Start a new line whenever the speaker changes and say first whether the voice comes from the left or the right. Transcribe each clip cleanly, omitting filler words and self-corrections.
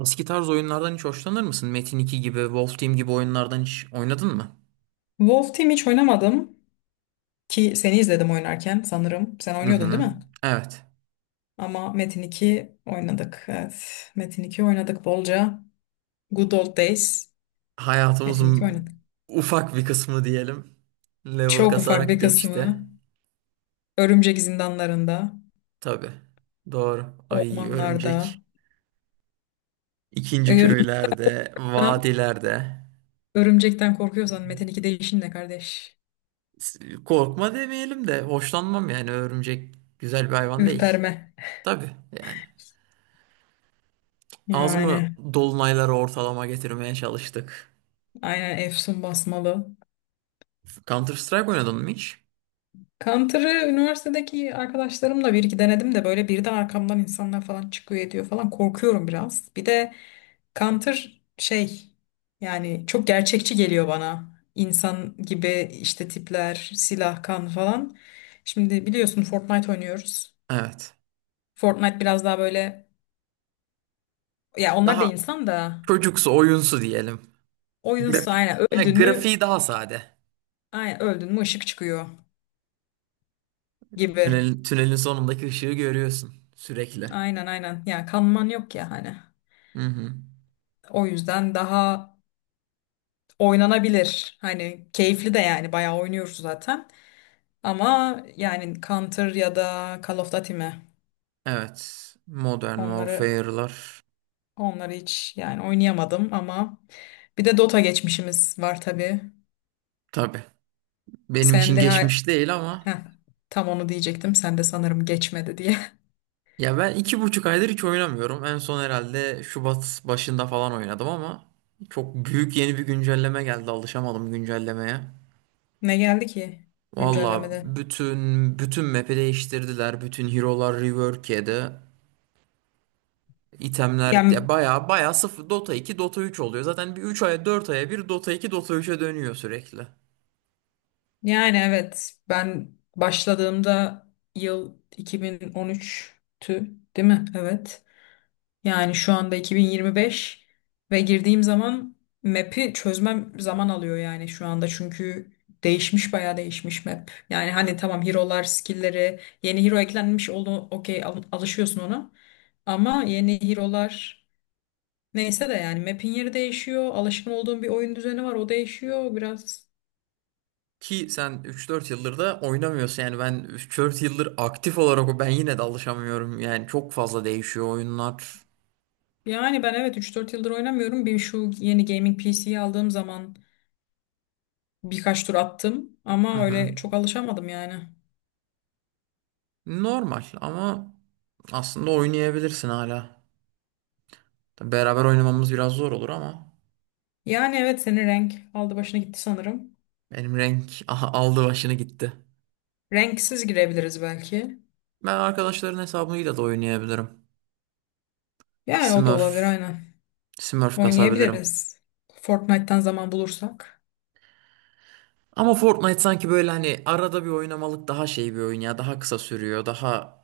right: Eski tarz oyunlardan hiç hoşlanır mısın? Metin 2 gibi, Wolf Team gibi oyunlardan hiç oynadın mı?
left: Wolf Team hiç oynamadım ki seni izledim oynarken sanırım. Sen
right: Hı
left: oynuyordun değil
right: hı.
left: mi?
right: Evet.
left: Ama Metin 2 oynadık. Evet. Metin 2 oynadık bolca. Good Old Days. Metin 2
right: Hayatımızın
left: oynadık.
right: ufak bir kısmı diyelim. Level
left: Çok ufak bir
right: kasarak geçti.
left: kısmı. Örümcek zindanlarında,
right: Tabii. Doğru. Ay
left: ormanlarda.
right: örümcek. İkinci
left: Örümcekten,
right: köylerde, vadilerde.
left: örümcekten korkuyorsan Metin 2'de işin ne kardeş?
right: S- Korkma demeyelim de hoşlanmam yani örümcek güzel bir hayvan değil.
left: Ürperme.
right: Tabii yani. Az mı
left: Yani
right: dolunayları ortalama getirmeye çalıştık?
left: aynen Efsun basmalı.
right: Counter Strike oynadın mı hiç?
left: Counter'ı üniversitedeki arkadaşlarımla bir iki denedim de böyle bir de arkamdan insanlar falan çıkıyor ediyor falan korkuyorum biraz. Bir de Counter şey yani çok gerçekçi geliyor bana. İnsan gibi işte tipler, silah, kan falan. Şimdi biliyorsun Fortnite oynuyoruz.
right: Evet.
left: Fortnite biraz daha böyle ya onlar da
right: Daha
left: insan da
right: çocuksu, oyunsu diyelim. Grafik,
left: aynen
right: ha,
left: öldün mü
right: Grafiği daha sade.
left: aynen öldün mü ışık çıkıyor gibi.
right: Tünelin sonundaki ışığı görüyorsun sürekli.
left: Aynen aynen ya kanman yok ya hani.
right: Hı hı.
left: O yüzden daha oynanabilir. Hani keyifli de yani bayağı oynuyoruz zaten. Ama yani Counter ya da Call of Duty mi?
right: Evet. Modern
left: Onları
right: Warfare'lar.
left: onları hiç yani oynayamadım ama bir de Dota geçmişimiz var tabii.
right: Tabii. Benim
left: Sen
right: için
left: de ha-
right: geçmiş değil ama
left: heh, tam onu diyecektim. Sen de sanırım geçmedi diye.
right: ya ben iki buçuk aydır hiç oynamıyorum. En son herhalde Şubat başında falan oynadım ama çok büyük yeni bir güncelleme geldi. Alışamadım güncellemeye.
left: Ne geldi ki
right: Valla
left: güncellemede?
right: bütün map'i değiştirdiler. Bütün hero'lar rework yedi. İtemler
left: Yani,
right: ya baya baya sıfır Dota iki Dota üç oluyor. Zaten bir 3 aya 4 aya bir Dota iki Dota üç'e dönüyor sürekli.
left: yani, evet ben başladığımda yıl 2013'tü değil mi? Evet. Yani şu anda 2025 ve girdiğim zaman map'i çözmem zaman alıyor yani şu anda çünkü değişmiş bayağı değişmiş map. Yani hani tamam hero'lar, skill'leri, yeni hero eklenmiş oldu okey alışıyorsun ona. Ama yeni hero'lar neyse de yani map'in yeri değişiyor. Alışkın olduğum bir oyun düzeni var o değişiyor biraz.
right: Ki sen üç dört yıldır da oynamıyorsun yani ben 3-4 yıldır aktif olarak ben yine de alışamıyorum. Yani çok fazla değişiyor oyunlar.
left: Yani ben evet 3-4 yıldır oynamıyorum. Bir şu yeni gaming PC'yi aldığım zaman birkaç tur attım
right: Hı
left: ama
right: hı.
left: öyle çok alışamadım yani.
right: Normal ama aslında oynayabilirsin hala. Tabii beraber oynamamız biraz zor olur ama
left: Yani evet senin renk aldı başına gitti sanırım.
right: benim renk aha, aldı başını gitti.
left: Renksiz girebiliriz belki.
right: Ben arkadaşların hesabıyla da oynayabilirim.
left: Yani o da
right: Smurf,
left: olabilir aynen.
right: Smurf kasabilirim.
left: Oynayabiliriz. Fortnite'tan zaman bulursak.
right: Ama Fortnite sanki böyle hani arada bir oynamalık daha şey bir oyun ya. Daha kısa sürüyor. Daha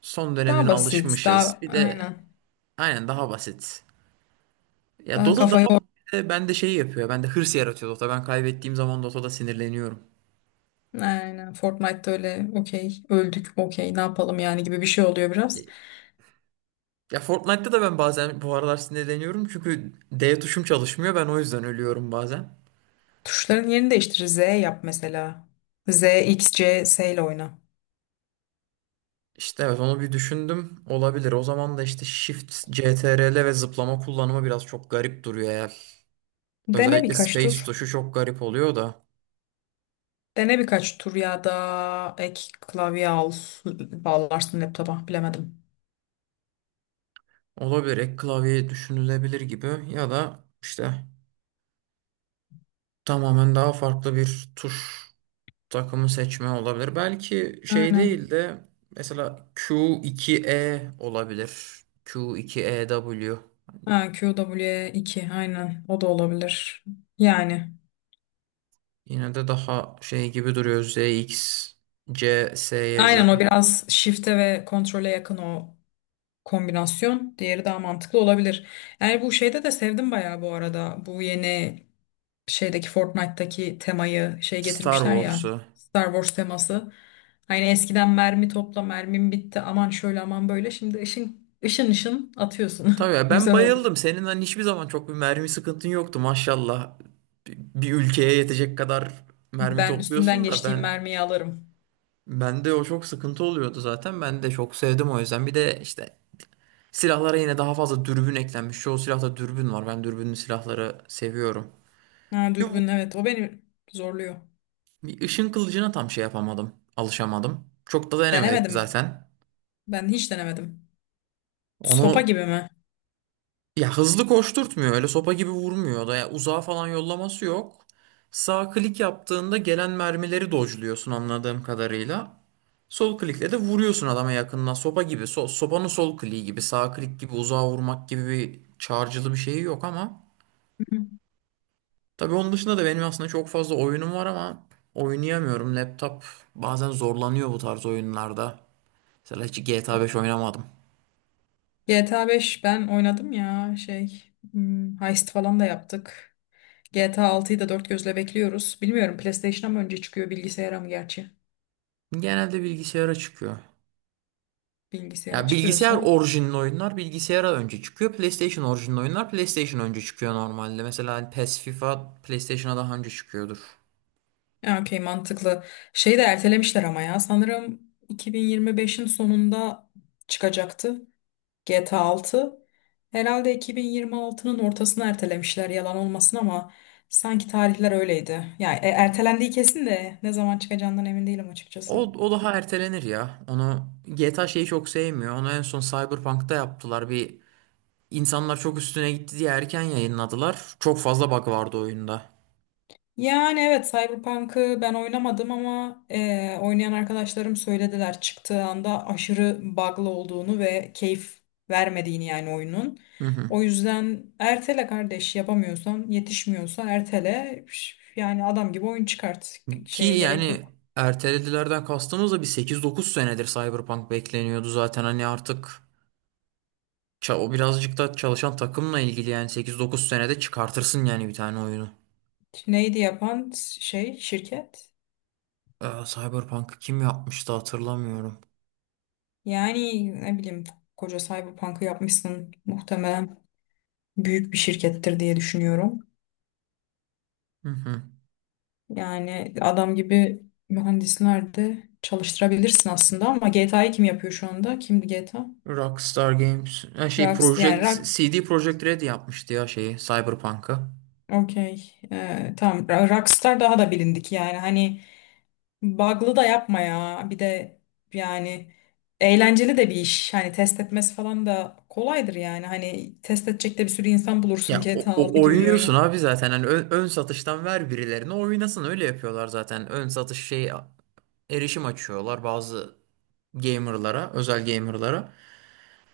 right: son dönemine
left: Daha basit,
right: alışmışız.
left: daha
right: Bir de
left: aynen.
right: aynen daha basit. Ya
left: Daha
right: Dota
left: kafayı or-
right: daha bende şey yapıyor. Bende hırs yaratıyor Dota. Ben kaybettiğim zaman Dota'da sinirleniyorum.
left: Aynen. Fortnite'da öyle okey, öldük okey ne yapalım yani gibi bir şey oluyor biraz.
right: Ya Fortnite'da da ben bazen bu aralar sinirleniyorum. Çünkü D tuşum çalışmıyor. Ben o yüzden ölüyorum bazen.
left: Tuşların yerini değiştir. Z yap mesela. Z, X, C, S ile oyna.
right: İşte evet onu bir düşündüm. Olabilir. O zaman da işte Shift, CTRL ve zıplama kullanımı biraz çok garip duruyor eğer.
left: Dene
right: Özellikle
left: birkaç
right: Space
left: tur.
right: tuşu çok garip oluyor da.
left: Dene birkaç tur ya da ek klavye al, bağlarsın laptopa bilemedim.
right: Olabilir, ek klavye düşünülebilir gibi ya da işte tamamen daha farklı bir tuş takımı seçme olabilir. Belki şey değil
left: Aynen.
right: de mesela Q2E olabilir. Q2EW
left: Ha, QW2 aynen o da olabilir. Yani
right: yine de daha şey gibi duruyor ZX CS'ye göre.
left: aynen o biraz shift'e ve kontrole yakın o kombinasyon. Diğeri daha mantıklı olabilir. Yani bu şeyde de sevdim bayağı bu arada. Bu yeni şeydeki Fortnite'taki temayı şey
right: Star
left: getirmişler ya
right: Wars'u.
left: Star Wars teması. Hani eskiden mermi topla mermim bitti aman şöyle aman böyle. Şimdi ışın ışın ışın
right: Tabii
left: atıyorsun.
right: ya ben
left: Güzel oldu.
right: bayıldım. Senin hani hiçbir zaman çok bir mermi sıkıntın yoktu maşallah. Bir ülkeye yetecek kadar mermi
left: Ben üstünden
right: topluyorsun da
left: geçtiğim
right: ben
left: mermiyi alırım.
right: bende o çok sıkıntı oluyordu zaten. Ben de çok sevdim o yüzden. Bir de işte silahlara yine daha fazla dürbün eklenmiş. Çoğu silahta dürbün var. Ben dürbünlü silahları seviyorum.
left: Ha,
right: Şu bu-
left: dürbün evet o beni zorluyor.
right: bir ışın kılıcına tam şey yapamadım. Alışamadım. Çok da denemedik
left: Denemedim.
right: zaten.
left: Ben hiç denemedim. Sopa
right: Onu
left: gibi mi?
right: ya hızlı koşturtmuyor. Öyle sopa gibi vurmuyor da. Ya uzağa falan yollaması yok. Sağ klik yaptığında gelen mermileri dodge'luyorsun anladığım kadarıyla. Sol klikle de vuruyorsun adama yakından. Sopa gibi. Sopanın sol kliği gibi. Sağ klik gibi uzağa vurmak gibi bir çağrıcılı bir şeyi yok ama.
left: Hı hı.
right: Tabii onun dışında da benim aslında çok fazla oyunum var ama oynayamıyorum. Laptop bazen zorlanıyor bu tarz oyunlarda. Mesela hiç GTA 5 oynamadım.
left: GTA 5 ben oynadım ya heist falan da yaptık. GTA 6'yı da dört gözle bekliyoruz. Bilmiyorum PlayStation'a mı önce çıkıyor bilgisayara mı gerçi?
right: Genelde bilgisayara çıkıyor.
left: Bilgisayara
right: Ya bilgisayar
left: çıkıyorsa.
right: orijinli oyunlar bilgisayara önce çıkıyor. PlayStation orijinli oyunlar PlayStation önce çıkıyor normalde. Mesela hani PES, FIFA PlayStation'a daha önce çıkıyordur.
left: Ya okey mantıklı. Şeyi de ertelemişler ama ya sanırım 2025'in sonunda çıkacaktı. GTA 6 herhalde 2026'nın ortasına ertelemişler yalan olmasın ama sanki tarihler öyleydi. Yani ertelendiği kesin de ne zaman çıkacağından emin değilim açıkçası.
right: O daha ertelenir ya. Onu GTA şeyi çok sevmiyor. Onu en son Cyberpunk'ta yaptılar. Bir insanlar çok üstüne gitti diye erken yayınladılar. Çok fazla bug vardı oyunda.
left: Yani evet Cyberpunk'ı ben oynamadım ama oynayan arkadaşlarım söylediler çıktığı anda aşırı bug'lı olduğunu ve keyif vermediğini yani oyunun.
right: Hı hı.
left: O yüzden ertele kardeş yapamıyorsan yetişmiyorsa ertele yani adam gibi oyun çıkart
right: Ki
left: şeye gerek
right: yani
left: yok.
right: erteledilerden kastımız da bir 8-9 senedir Cyberpunk bekleniyordu zaten. Hani artık o birazcık da çalışan takımla ilgili yani 8-9 senede çıkartırsın yani bir tane oyunu.
left: Neydi yapan şey şirket?
right: Cyberpunk'ı kim yapmıştı hatırlamıyorum.
left: Yani ne bileyim koca Cyberpunk'ı yapmışsın muhtemelen büyük bir şirkettir diye düşünüyorum.
right: Hı hı.
left: Yani adam gibi mühendisler de çalıştırabilirsin aslında ama GTA'yı kim yapıyor şu anda? Kimdi GTA?
right: Rockstar Games. Ha şey
left: Rockstar yani
right: Project
left: Rock
right: CD Projekt Red yapmıştı ya şeyi Cyberpunk'ı.
left: okey tamam Rockstar daha da bilindik yani hani Bug'lı da yapma ya. Bir de yani eğlenceli de bir iş. Hani test etmesi falan da kolaydır yani. Hani test edecek de bir sürü insan bulursun
right: Ya
left: GTA 6 gibi bir
right: oynuyorsun
left: oyunu.
right: abi zaten hani ön satıştan ver birilerine oynasın, öyle yapıyorlar zaten. Ön satış şey erişim açıyorlar bazı gamerlara, özel gamerlara.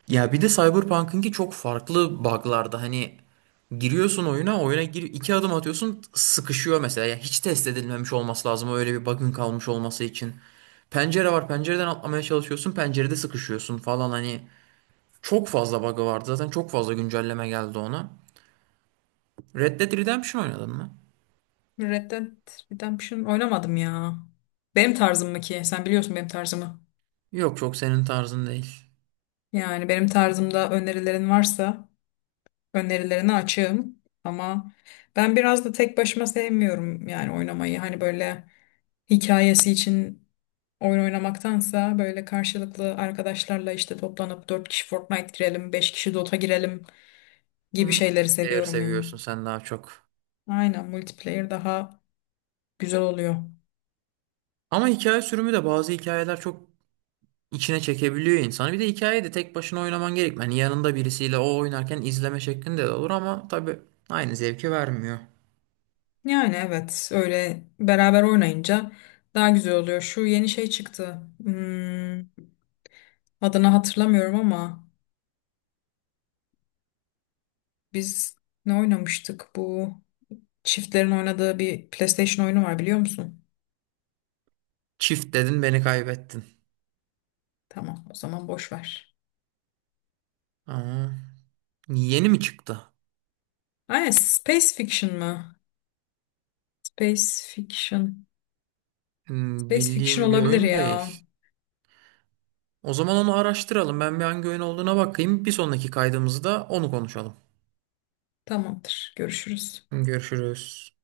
right: Ya bir de Cyberpunk'ınki çok farklı bug'larda hani giriyorsun oyuna, oyuna gir iki adım atıyorsun sıkışıyor mesela. Ya hiç test edilmemiş olması lazım öyle bir bug'ın kalmış olması için. Pencere var, pencereden atlamaya çalışıyorsun, pencerede sıkışıyorsun falan, hani çok fazla bug'ı vardı zaten, çok fazla güncelleme geldi ona. Red Dead Redemption oynadın mı?
left: Red Dead Redemption oynamadım ya. Benim tarzım mı ki? Sen biliyorsun benim tarzımı.
right: Yok çok senin tarzın değil.
left: Yani benim tarzımda önerilerin varsa önerilerine açığım ama ben biraz da tek başıma sevmiyorum yani oynamayı. Hani böyle hikayesi için oyun oynamaktansa böyle karşılıklı arkadaşlarla işte toplanıp 4 kişi Fortnite girelim, 5 kişi Dota girelim gibi şeyleri
right: Multiplayer
left: seviyorum yani.
right: seviyorsun sen daha çok.
left: Aynen multiplayer daha güzel oluyor.
right: Ama hikaye sürümü de bazı hikayeler çok içine çekebiliyor insanı. Bir de hikayeyi de tek başına oynaman gerekmiyor. Yani yanında birisiyle o oynarken izleme şeklinde de olur ama tabii aynı zevki vermiyor.
left: Yani evet öyle beraber oynayınca daha güzel oluyor. Şu yeni şey çıktı. Hmm, adını hatırlamıyorum ama biz ne oynamıştık bu? Çiftlerin oynadığı bir PlayStation oyunu var biliyor musun?
right: Çift dedin, beni kaybettin.
left: Tamam, o zaman boş ver.
right: Ama yeni mi çıktı?
left: Aynen, Space Fiction mı? Space Fiction.
right: Hmm,
left: Space Fiction
right: bildiğim bir
left: olabilir
right: oyun
left: ya.
right: değil. O zaman onu araştıralım. Ben bir hangi oyun olduğuna bakayım. Bir sonraki kaydımızda onu konuşalım.
left: Tamamdır. Görüşürüz.
right: Görüşürüz.